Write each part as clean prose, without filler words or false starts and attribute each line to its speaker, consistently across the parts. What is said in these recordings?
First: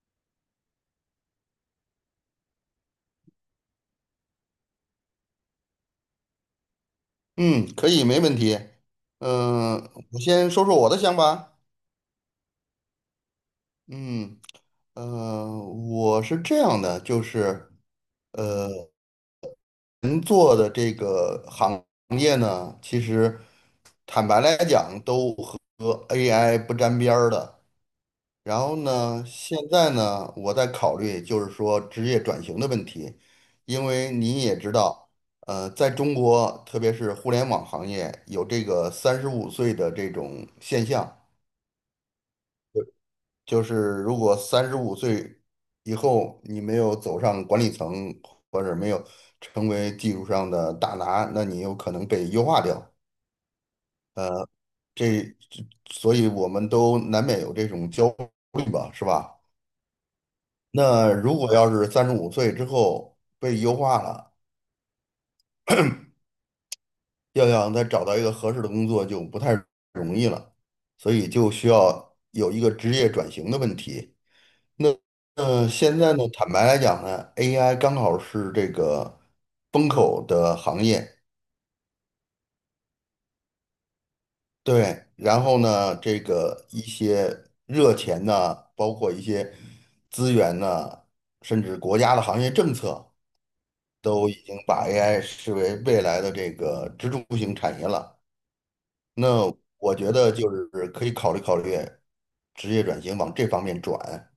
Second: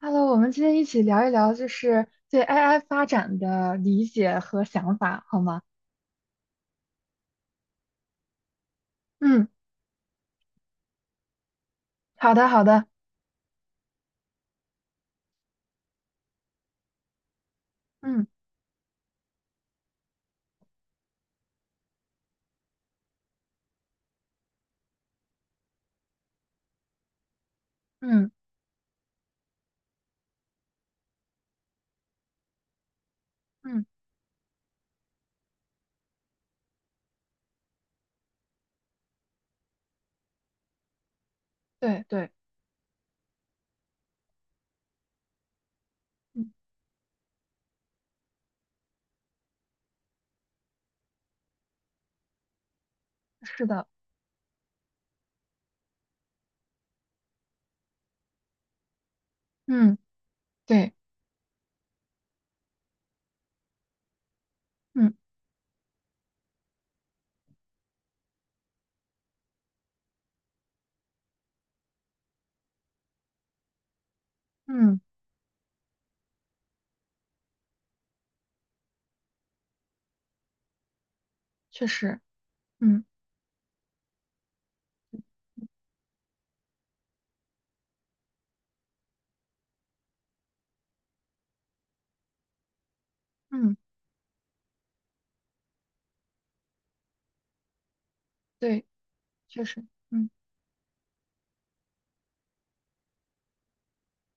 Speaker 1: Hello，我们今天一起聊一聊，就是对 AI 发展的理解和想法，好吗？
Speaker 2: 嗯，可以，没问题。
Speaker 1: 嗯，
Speaker 2: 嗯、我先说说我的想法。
Speaker 1: 好的，好的，
Speaker 2: 嗯，我是这样的，就是
Speaker 1: 嗯
Speaker 2: 呃，人做的这个行业呢，其实坦白来讲，都和 AI 不沾边儿的。
Speaker 1: 嗯
Speaker 2: 然后呢，现在呢，我在考虑就是说职业转型的问题，因
Speaker 1: 嗯，
Speaker 2: 为你也知道，在中国，特别是互联网行业，有这个三十五岁的这种现象，
Speaker 1: 对对，
Speaker 2: 就是如果三十五岁以后
Speaker 1: 嗯，
Speaker 2: 你没有走上管理层，或者没有成为技术上的大拿，那你有可能被优化掉。
Speaker 1: 是的，
Speaker 2: 这，所以我们都难免有这种焦虑吧，是吧？
Speaker 1: 嗯，对，
Speaker 2: 那如果要是三十五岁之后被优化了，
Speaker 1: 嗯
Speaker 2: 要想再找到一个合适的工作就不太容易了，所以就需要有一个职业转型的问题。那
Speaker 1: 嗯，
Speaker 2: 现在呢，坦白来讲呢，AI 刚好是这个风口的行业，
Speaker 1: 确实，嗯
Speaker 2: 对，然后呢，这个一些热钱呐，包括一些资源呐，甚至国家的行业政策，
Speaker 1: 嗯，
Speaker 2: 都已经把 AI 视为未来的这个支柱型产业了。
Speaker 1: 对，
Speaker 2: 那
Speaker 1: 确实，
Speaker 2: 我觉
Speaker 1: 嗯。
Speaker 2: 得就是可以考虑考虑职业转型往这方面转。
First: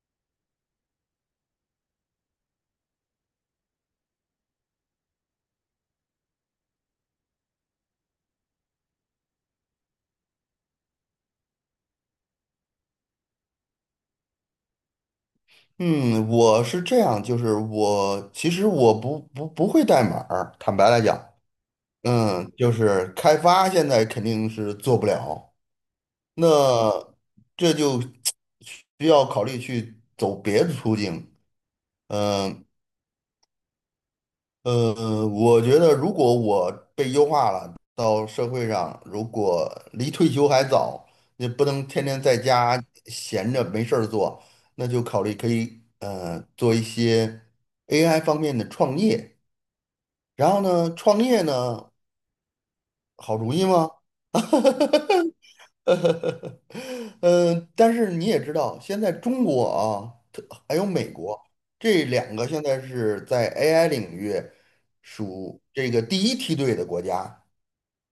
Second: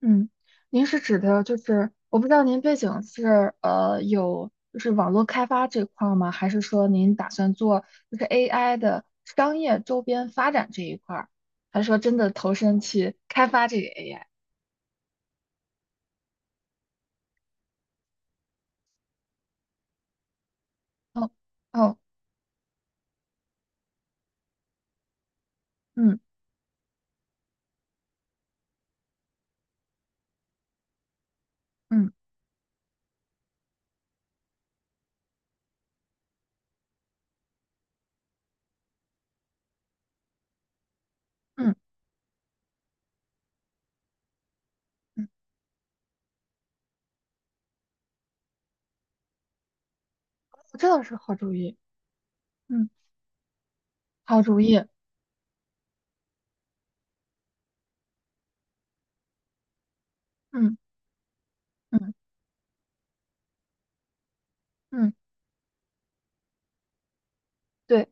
Speaker 1: 嗯，您是指的就是，我不知道您背景是有就是网络开发这块儿吗？还是说您打算做就是 AI 的商业周边发展这一块儿？还是说真的投身去开发这个 AI？
Speaker 2: 嗯，我是这样，就是其实我不会代码儿，坦白来讲，
Speaker 1: 哦哦，
Speaker 2: 就是开发现在肯定是做不了，
Speaker 1: 嗯
Speaker 2: 那这就需要考虑去走别的途径。
Speaker 1: 嗯
Speaker 2: 嗯、我觉得如果我被优化了，到社会上，如果离退休还早，也不
Speaker 1: 嗯
Speaker 2: 能天天在家闲着没事儿做，那就考
Speaker 1: 嗯，
Speaker 2: 虑可以做一些 AI 方面的创业。然后
Speaker 1: 这
Speaker 2: 呢，
Speaker 1: 倒是
Speaker 2: 创
Speaker 1: 好
Speaker 2: 业
Speaker 1: 主意，
Speaker 2: 呢，
Speaker 1: 嗯，
Speaker 2: 好主意吗？
Speaker 1: 好主意，
Speaker 2: 但是你也知道，现在中国啊，还
Speaker 1: 嗯
Speaker 2: 有美国这
Speaker 1: 嗯
Speaker 2: 两个现在是在 AI 领域
Speaker 1: 嗯，
Speaker 2: 属这个第一梯队的国家。
Speaker 1: 对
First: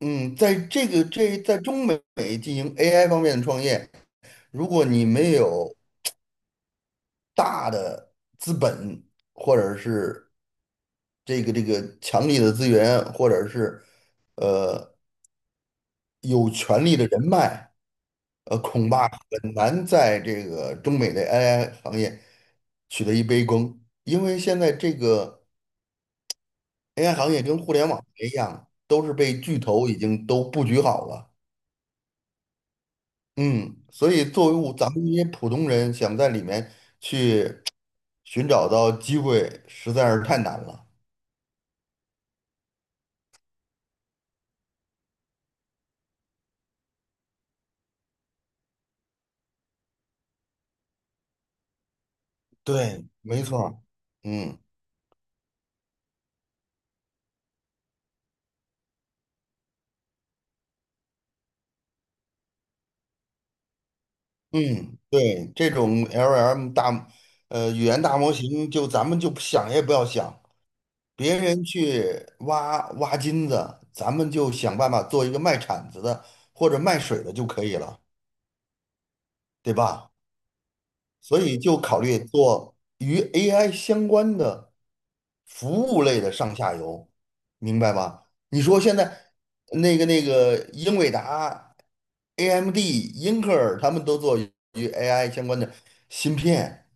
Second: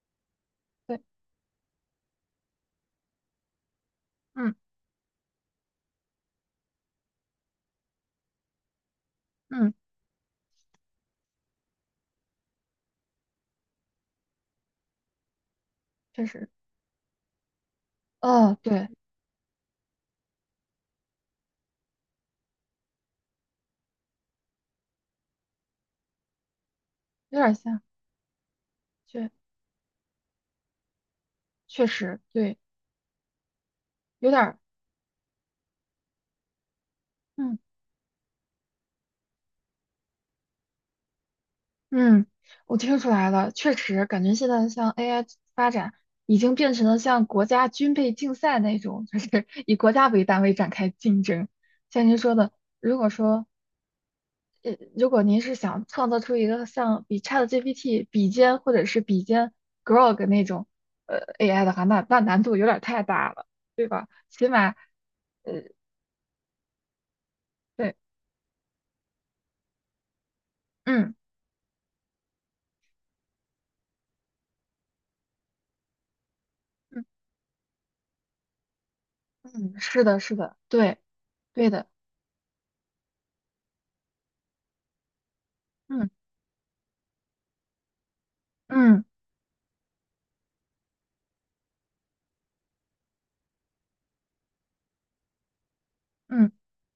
Speaker 2: 嗯，在这
Speaker 1: 对，
Speaker 2: 个在中美进行 AI 方面的创业，
Speaker 1: 嗯
Speaker 2: 如果你没有大的资本，或
Speaker 1: 嗯，
Speaker 2: 者是这个强力的资源，或者是
Speaker 1: 确实，
Speaker 2: 有权力的人脉，
Speaker 1: 哦，对，
Speaker 2: 恐怕很难在这个中美的 AI 行业取得一杯羹，因为现在这个 AI 行
Speaker 1: 有
Speaker 2: 业
Speaker 1: 点
Speaker 2: 跟互
Speaker 1: 像，
Speaker 2: 联网一样，都是
Speaker 1: 确
Speaker 2: 被巨头已经都布局好了。
Speaker 1: 确实对，
Speaker 2: 嗯，所以
Speaker 1: 有点
Speaker 2: 作为
Speaker 1: 儿。
Speaker 2: 我咱们这些普通人，想在里面
Speaker 1: 嗯。
Speaker 2: 去寻找到机会，实在是太难了。
Speaker 1: 嗯，我听出来了，确实感觉现在像 AI 发展已经变成了像国家军备竞赛那种，就是 以国家为单位展开竞争。像您说的，如
Speaker 2: 对，
Speaker 1: 果
Speaker 2: 没
Speaker 1: 说，
Speaker 2: 错儿。嗯
Speaker 1: 如果您是想创造出一个像比 ChatGPT 比肩或者是比肩 Grok 那种呃 AI 的话，那难度有点太大了，对吧？起码
Speaker 2: 嗯，
Speaker 1: 呃，
Speaker 2: 对，这种 LLM 大，语
Speaker 1: 对，
Speaker 2: 言大模型，就咱们就想也不要想，
Speaker 1: 嗯
Speaker 2: 别人去挖挖金子，咱们就想办法做一个卖铲子的或者卖
Speaker 1: 嗯
Speaker 2: 水的就可以了，对
Speaker 1: 嗯，是
Speaker 2: 吧？
Speaker 1: 的，是的，对
Speaker 2: 所以
Speaker 1: 对
Speaker 2: 就
Speaker 1: 的，
Speaker 2: 考虑做与 AI 相关的服务
Speaker 1: 嗯
Speaker 2: 类的上下游，明白吧？你说现
Speaker 1: 嗯
Speaker 2: 在那个英伟达、AMD、英特尔他们都做与 AI 相关的芯
Speaker 1: 嗯，
Speaker 2: 片，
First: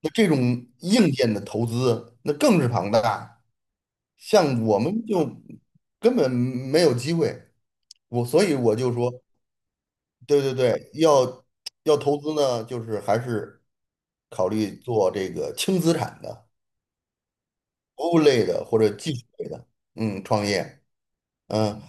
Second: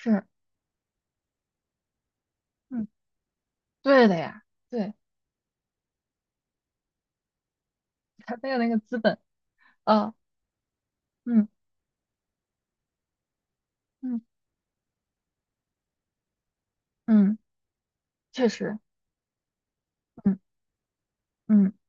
Speaker 2: 那
Speaker 1: 是。
Speaker 2: 这种硬件的投资那更是
Speaker 1: 嗯。
Speaker 2: 庞大。
Speaker 1: 对的呀，
Speaker 2: 像我
Speaker 1: 对，
Speaker 2: 们就根本没有机会，我
Speaker 1: 他
Speaker 2: 所
Speaker 1: 没
Speaker 2: 以
Speaker 1: 有那
Speaker 2: 我
Speaker 1: 个
Speaker 2: 就
Speaker 1: 资
Speaker 2: 说，
Speaker 1: 本啊，
Speaker 2: 对对对，要
Speaker 1: 嗯
Speaker 2: 要投资呢，就是还是
Speaker 1: 嗯
Speaker 2: 考虑做这个轻资产的、
Speaker 1: 嗯，
Speaker 2: 服务类
Speaker 1: 确
Speaker 2: 的
Speaker 1: 实，
Speaker 2: 或者技术类的，
Speaker 1: 嗯
Speaker 2: 创业，
Speaker 1: 嗯
Speaker 2: 嗯，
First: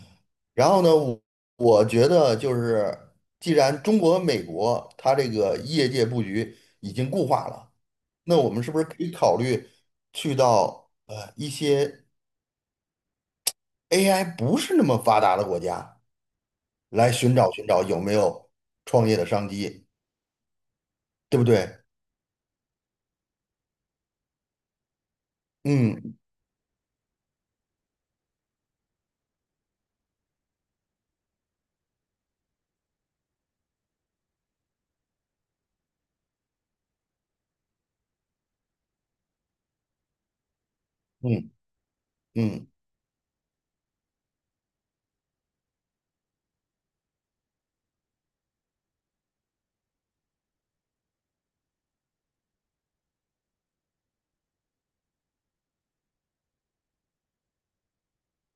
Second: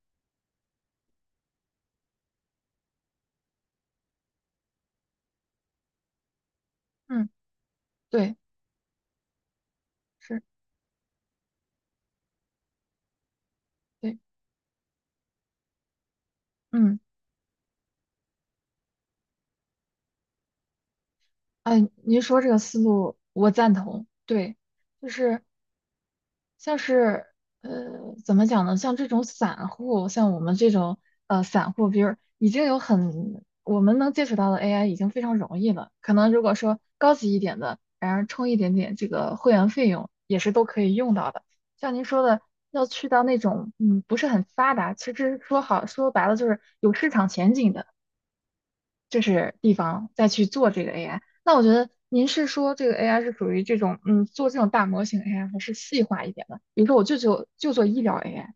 Speaker 2: 然后呢，我觉得就是既然中国和美国它这个业界布局已经固
Speaker 1: 嗯，
Speaker 2: 化了，
Speaker 1: 对，
Speaker 2: 那我们是不是可以考虑去
Speaker 1: 是，
Speaker 2: 到一些
Speaker 1: 对，
Speaker 2: AI 不是那么发达的国家？
Speaker 1: 嗯，
Speaker 2: 来寻找寻找有没有创业的商机，对不对？
Speaker 1: 哎，您说这个思路我赞同，对，就是
Speaker 2: 嗯
Speaker 1: 像是呃，怎么讲呢？像这种散户，像我们这种散户，比如已经有很我们能接触到的 AI 已经非常容易了。可能如果说高级一点的，然后充一点点这个会员费用，也是都可以用到的。
Speaker 2: 嗯
Speaker 1: 像您说的，
Speaker 2: 嗯嗯。
Speaker 1: 要去到那种嗯不是很发达，其实说好说白了就是有市场前景的就是地方再去做这个 AI。那我觉得您是说这个 AI 是属于这种，嗯，做这种大模型 AI 还是细化一点的？比如说我就做医疗 AI，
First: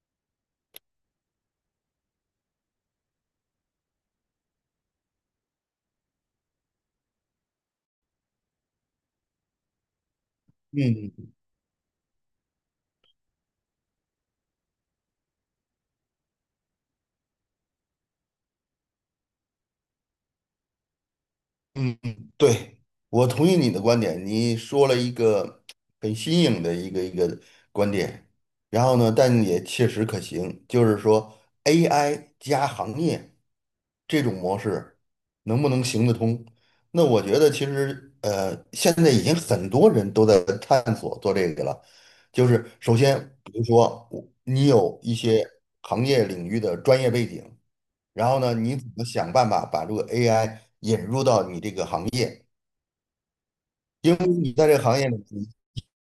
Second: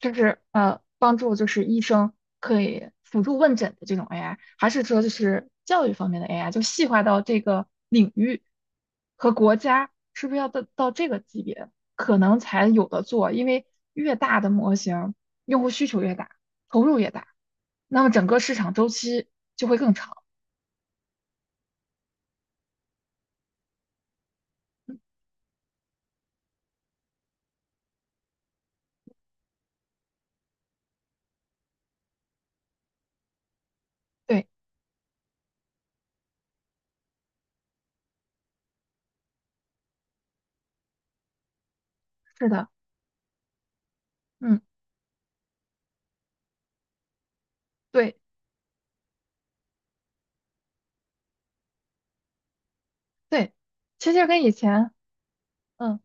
Speaker 1: 就是帮助就是医生可以辅助问诊的这种 AI，还是说就是教育方面的 AI，就细化到这个领域和国家，是不是要到这
Speaker 2: 嗯
Speaker 1: 个级别可能才有的做？因为越大的模型，用户需求越大，投入越大，那么整个市场周期就会更长。
Speaker 2: 嗯，嗯，对，我同意你的观点。你说了一个很新颖的一个观点，然后呢，但也切实可行，就是说 AI 加行业这种
Speaker 1: 对，
Speaker 2: 模式能不能行得通？那我觉得其实现在已经很多人都在探索做这个了。就
Speaker 1: 是的，
Speaker 2: 是首先，比如说我
Speaker 1: 嗯，
Speaker 2: 你有一些行业领域的专业背景，
Speaker 1: 对
Speaker 2: 然后呢，你怎么想办法把这个 AI？
Speaker 1: 对，其
Speaker 2: 因
Speaker 1: 实
Speaker 2: 为
Speaker 1: 跟以
Speaker 2: 你在这个
Speaker 1: 前，
Speaker 2: 行业里你
Speaker 1: 嗯，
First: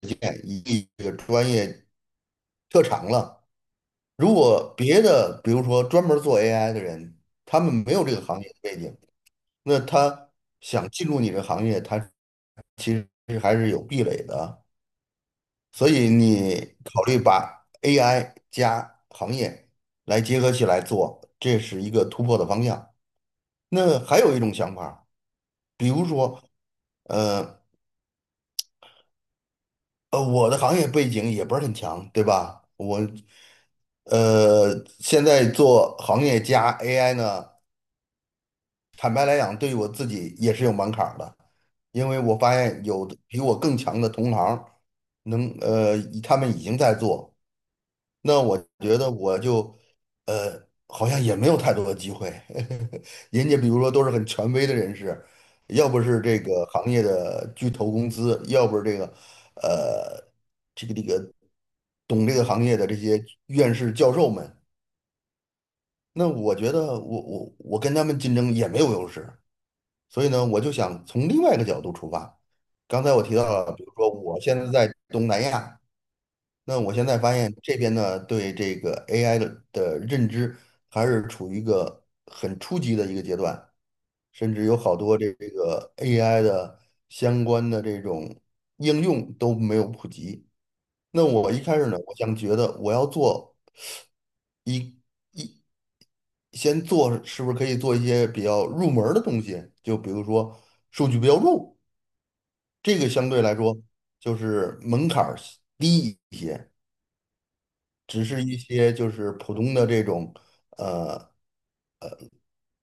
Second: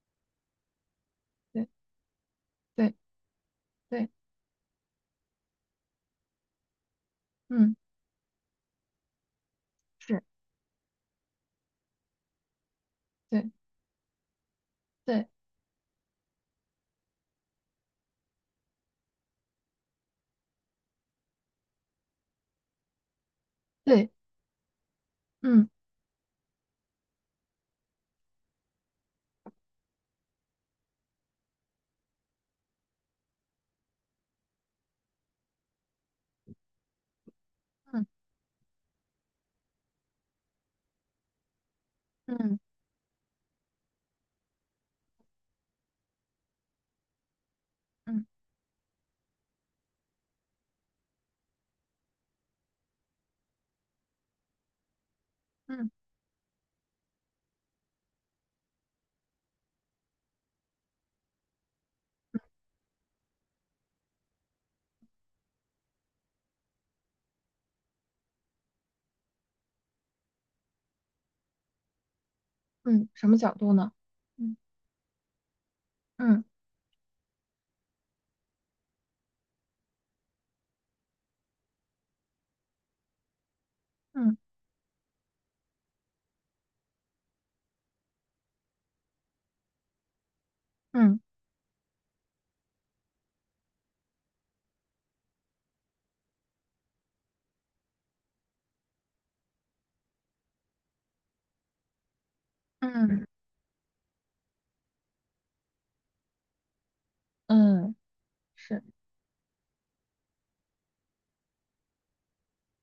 Speaker 2: 经验以及这个专
Speaker 1: 对
Speaker 2: 业特
Speaker 1: 对
Speaker 2: 长了。
Speaker 1: 对，
Speaker 2: 如果别的，比如说专门做 AI 的人，他们
Speaker 1: 嗯，
Speaker 2: 没有这个行业的背景，那
Speaker 1: 是，
Speaker 2: 他想进入你这个行业，他其实
Speaker 1: 对
Speaker 2: 还是有壁垒的。
Speaker 1: 对
Speaker 2: 所以你考虑把 AI 加行业来结合起来做，这是一个突破的方向。那
Speaker 1: 对，
Speaker 2: 还有一种想法，
Speaker 1: 嗯
Speaker 2: 比如说，呃，我的行业背景也不是很强，对吧？我，呃，现在做行业加 AI 呢，
Speaker 1: 嗯
Speaker 2: 坦白来讲，对于我自己也是有门槛儿的，因为我发
Speaker 1: 嗯
Speaker 2: 现有的比我更强的同行，能，呃，他们已经在做，
Speaker 1: 嗯
Speaker 2: 那我觉得我就，好像也没有太多的机会。人家比如说都是很权威的人士，要
Speaker 1: 嗯
Speaker 2: 不是这个行业的巨头公司，要不是这个，呃，这个懂这个行业的这些院士教授们，那我觉得我跟他们竞争也没有优势。所以呢，我就想从另外一个角度出发。刚
Speaker 1: 嗯，
Speaker 2: 才我
Speaker 1: 什
Speaker 2: 提
Speaker 1: 么
Speaker 2: 到
Speaker 1: 角
Speaker 2: 了，
Speaker 1: 度
Speaker 2: 比
Speaker 1: 呢？
Speaker 2: 如说我
Speaker 1: 嗯
Speaker 2: 现在在东南亚。
Speaker 1: 嗯
Speaker 2: 那我现在发现这边呢，对这个 AI 的认知还是处于一个很初级的一个阶段，
Speaker 1: 嗯
Speaker 2: 甚至有好多这个 AI 的相关的这种应用都没有普及。
Speaker 1: 嗯
Speaker 2: 那我一开始呢，我想觉得我要做一一先做，是不是可以做一些比较入门儿的东西？就比如说数据标注，这个
Speaker 1: 嗯
Speaker 2: 相对来说就是门槛儿低一些。
Speaker 1: 嗯，
Speaker 2: 只是一
Speaker 1: 是，
Speaker 2: 些就是普通的这种呃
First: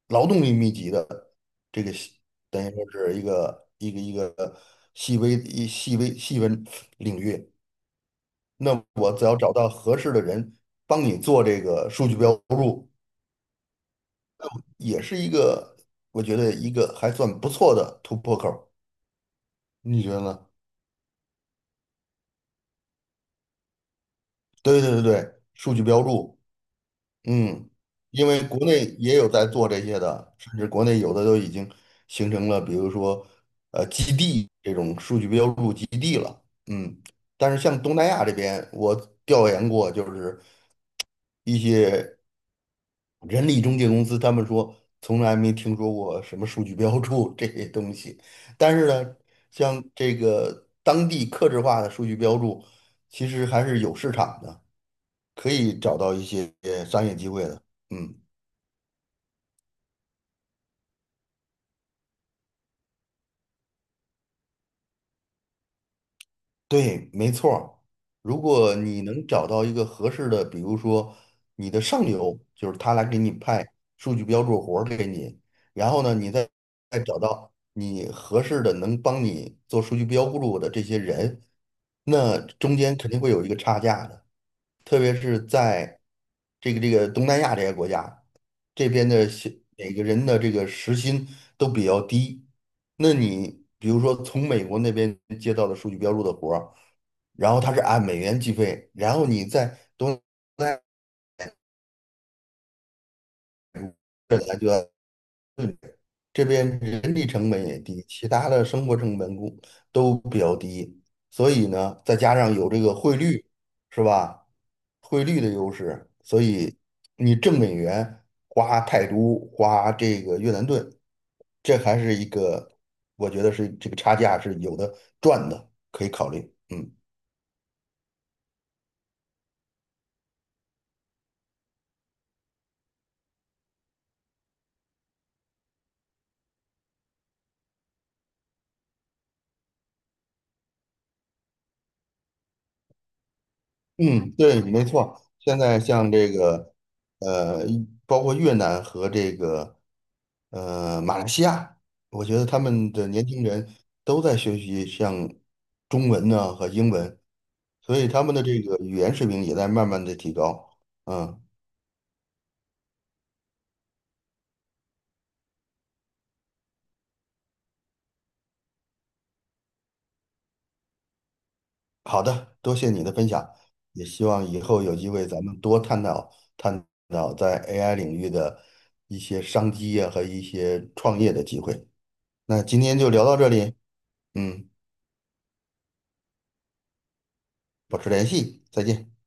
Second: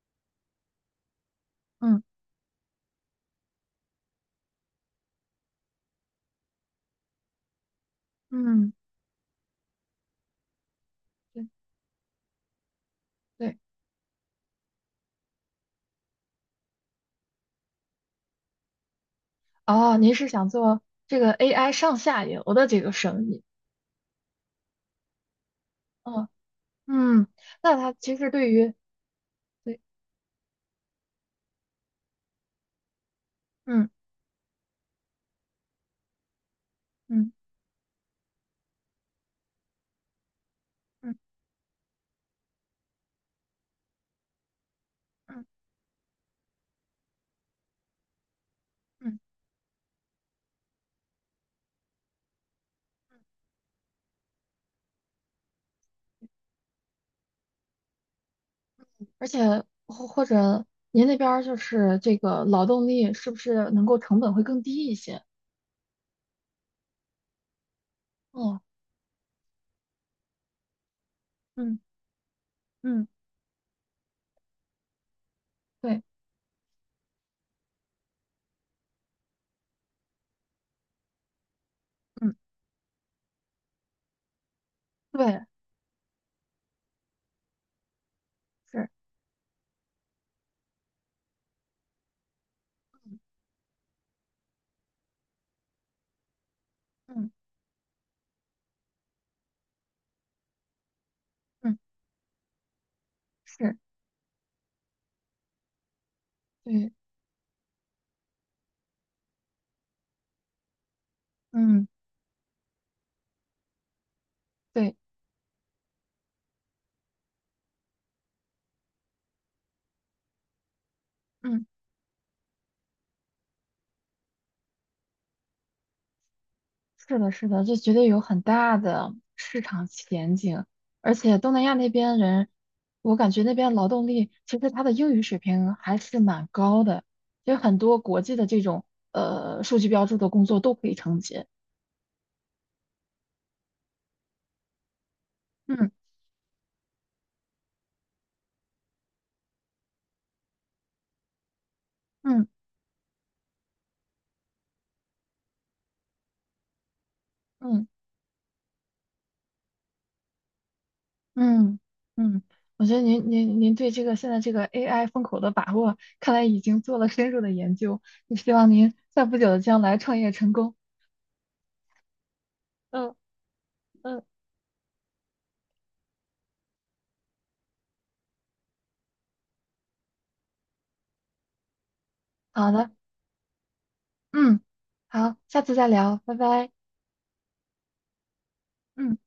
Speaker 2: 劳动力密集的这个
Speaker 1: 嗯
Speaker 2: 细，等于说是一个细微细分领域。
Speaker 1: 嗯，
Speaker 2: 那我只要找到合适的人帮你做
Speaker 1: 对
Speaker 2: 这个数据标注，
Speaker 1: 对，
Speaker 2: 也是一个我觉得一个还算不错的突破口儿。
Speaker 1: 哦，
Speaker 2: 你觉
Speaker 1: 您
Speaker 2: 得
Speaker 1: 是
Speaker 2: 呢？
Speaker 1: 想做这个 AI 上下游的这个生意？
Speaker 2: 对对对对，数据标
Speaker 1: 哦，
Speaker 2: 注。
Speaker 1: 嗯，
Speaker 2: 嗯，
Speaker 1: 那它其
Speaker 2: 因
Speaker 1: 实
Speaker 2: 为
Speaker 1: 对
Speaker 2: 国
Speaker 1: 于
Speaker 2: 内也有在做
Speaker 1: 对，
Speaker 2: 这些的，甚至国内有的都已经形成了，比如说
Speaker 1: 嗯
Speaker 2: 基地这种数据标注基地了。嗯，
Speaker 1: 嗯
Speaker 2: 但是像东南亚这边，我调研过，就是
Speaker 1: 嗯
Speaker 2: 一些人力中介公司，他们说从来没
Speaker 1: 嗯
Speaker 2: 听说过什么数据标注这些东西。但是
Speaker 1: 嗯
Speaker 2: 呢，
Speaker 1: 嗯
Speaker 2: 像这个当地客制化的数据标注，其实还是有市场的，可以找到一些商业机会的。嗯。
Speaker 1: 而且或者您那边儿就是这个劳动力是不是能够成本会更低一些？
Speaker 2: 对，没错儿。如
Speaker 1: 哦，
Speaker 2: 果你能找到一个合适的，比如说你
Speaker 1: 嗯，
Speaker 2: 的上游，就是他来
Speaker 1: 嗯
Speaker 2: 给你派数据标注活儿给你，然后呢，
Speaker 1: 对
Speaker 2: 你再找到你合适的能帮你做数据标注的这些人，
Speaker 1: 嗯
Speaker 2: 那中间肯定会有一个差价的。特别
Speaker 1: 对，
Speaker 2: 是在这个东南亚这些国家，
Speaker 1: 是
Speaker 2: 这边每个人的这个时薪都比较低。那你比如说从美国那边接到的数据标注的活儿，
Speaker 1: 嗯
Speaker 2: 然后他是按美元计费，然后你在东南亚
Speaker 1: 嗯是，
Speaker 2: 本来就要。这边
Speaker 1: 对
Speaker 2: 人力成本也低，其他的生活成本都比较低，所以
Speaker 1: 嗯
Speaker 2: 呢，再加上有这个汇率，是吧？
Speaker 1: 对，
Speaker 2: 汇率的优势，所以你挣美元、花泰铢、花这个越南盾，
Speaker 1: 嗯
Speaker 2: 这还是一个，我觉得是这个差价是有的赚的，可以考虑。嗯。
Speaker 1: 是的，是的，这绝对有很大的市场前景。而且东南亚那边人，我感觉那边劳动力其实他的英语水平还是蛮高的，其实很多国际的这种数据标注的工作都可以承接。
Speaker 2: 嗯，对，没错。现在
Speaker 1: 嗯
Speaker 2: 像这个，呃，包括越南和这个，马来西亚，我觉得
Speaker 1: 嗯
Speaker 2: 他们的年轻人都在学习像中文呢和英文，
Speaker 1: 嗯
Speaker 2: 所以他们的这个语言水平也在慢慢的提高。嗯，
Speaker 1: 嗯嗯，我觉得您对这个现在这个 AI 风口的把握，看来已经做了深入的研究。就希望您在不久的将来创业成功。
Speaker 2: 好的，多谢你的
Speaker 1: 嗯
Speaker 2: 分享，也
Speaker 1: 嗯。
Speaker 2: 希望以后有机会咱们多探讨探讨在 AI 领域的一些商机呀、和一些创业的机会。那
Speaker 1: 好
Speaker 2: 今
Speaker 1: 的，
Speaker 2: 天就聊到这里，
Speaker 1: 嗯，
Speaker 2: 嗯。
Speaker 1: 好，下次再聊，拜拜。
Speaker 2: 保持联系，再见。
Speaker 1: 嗯。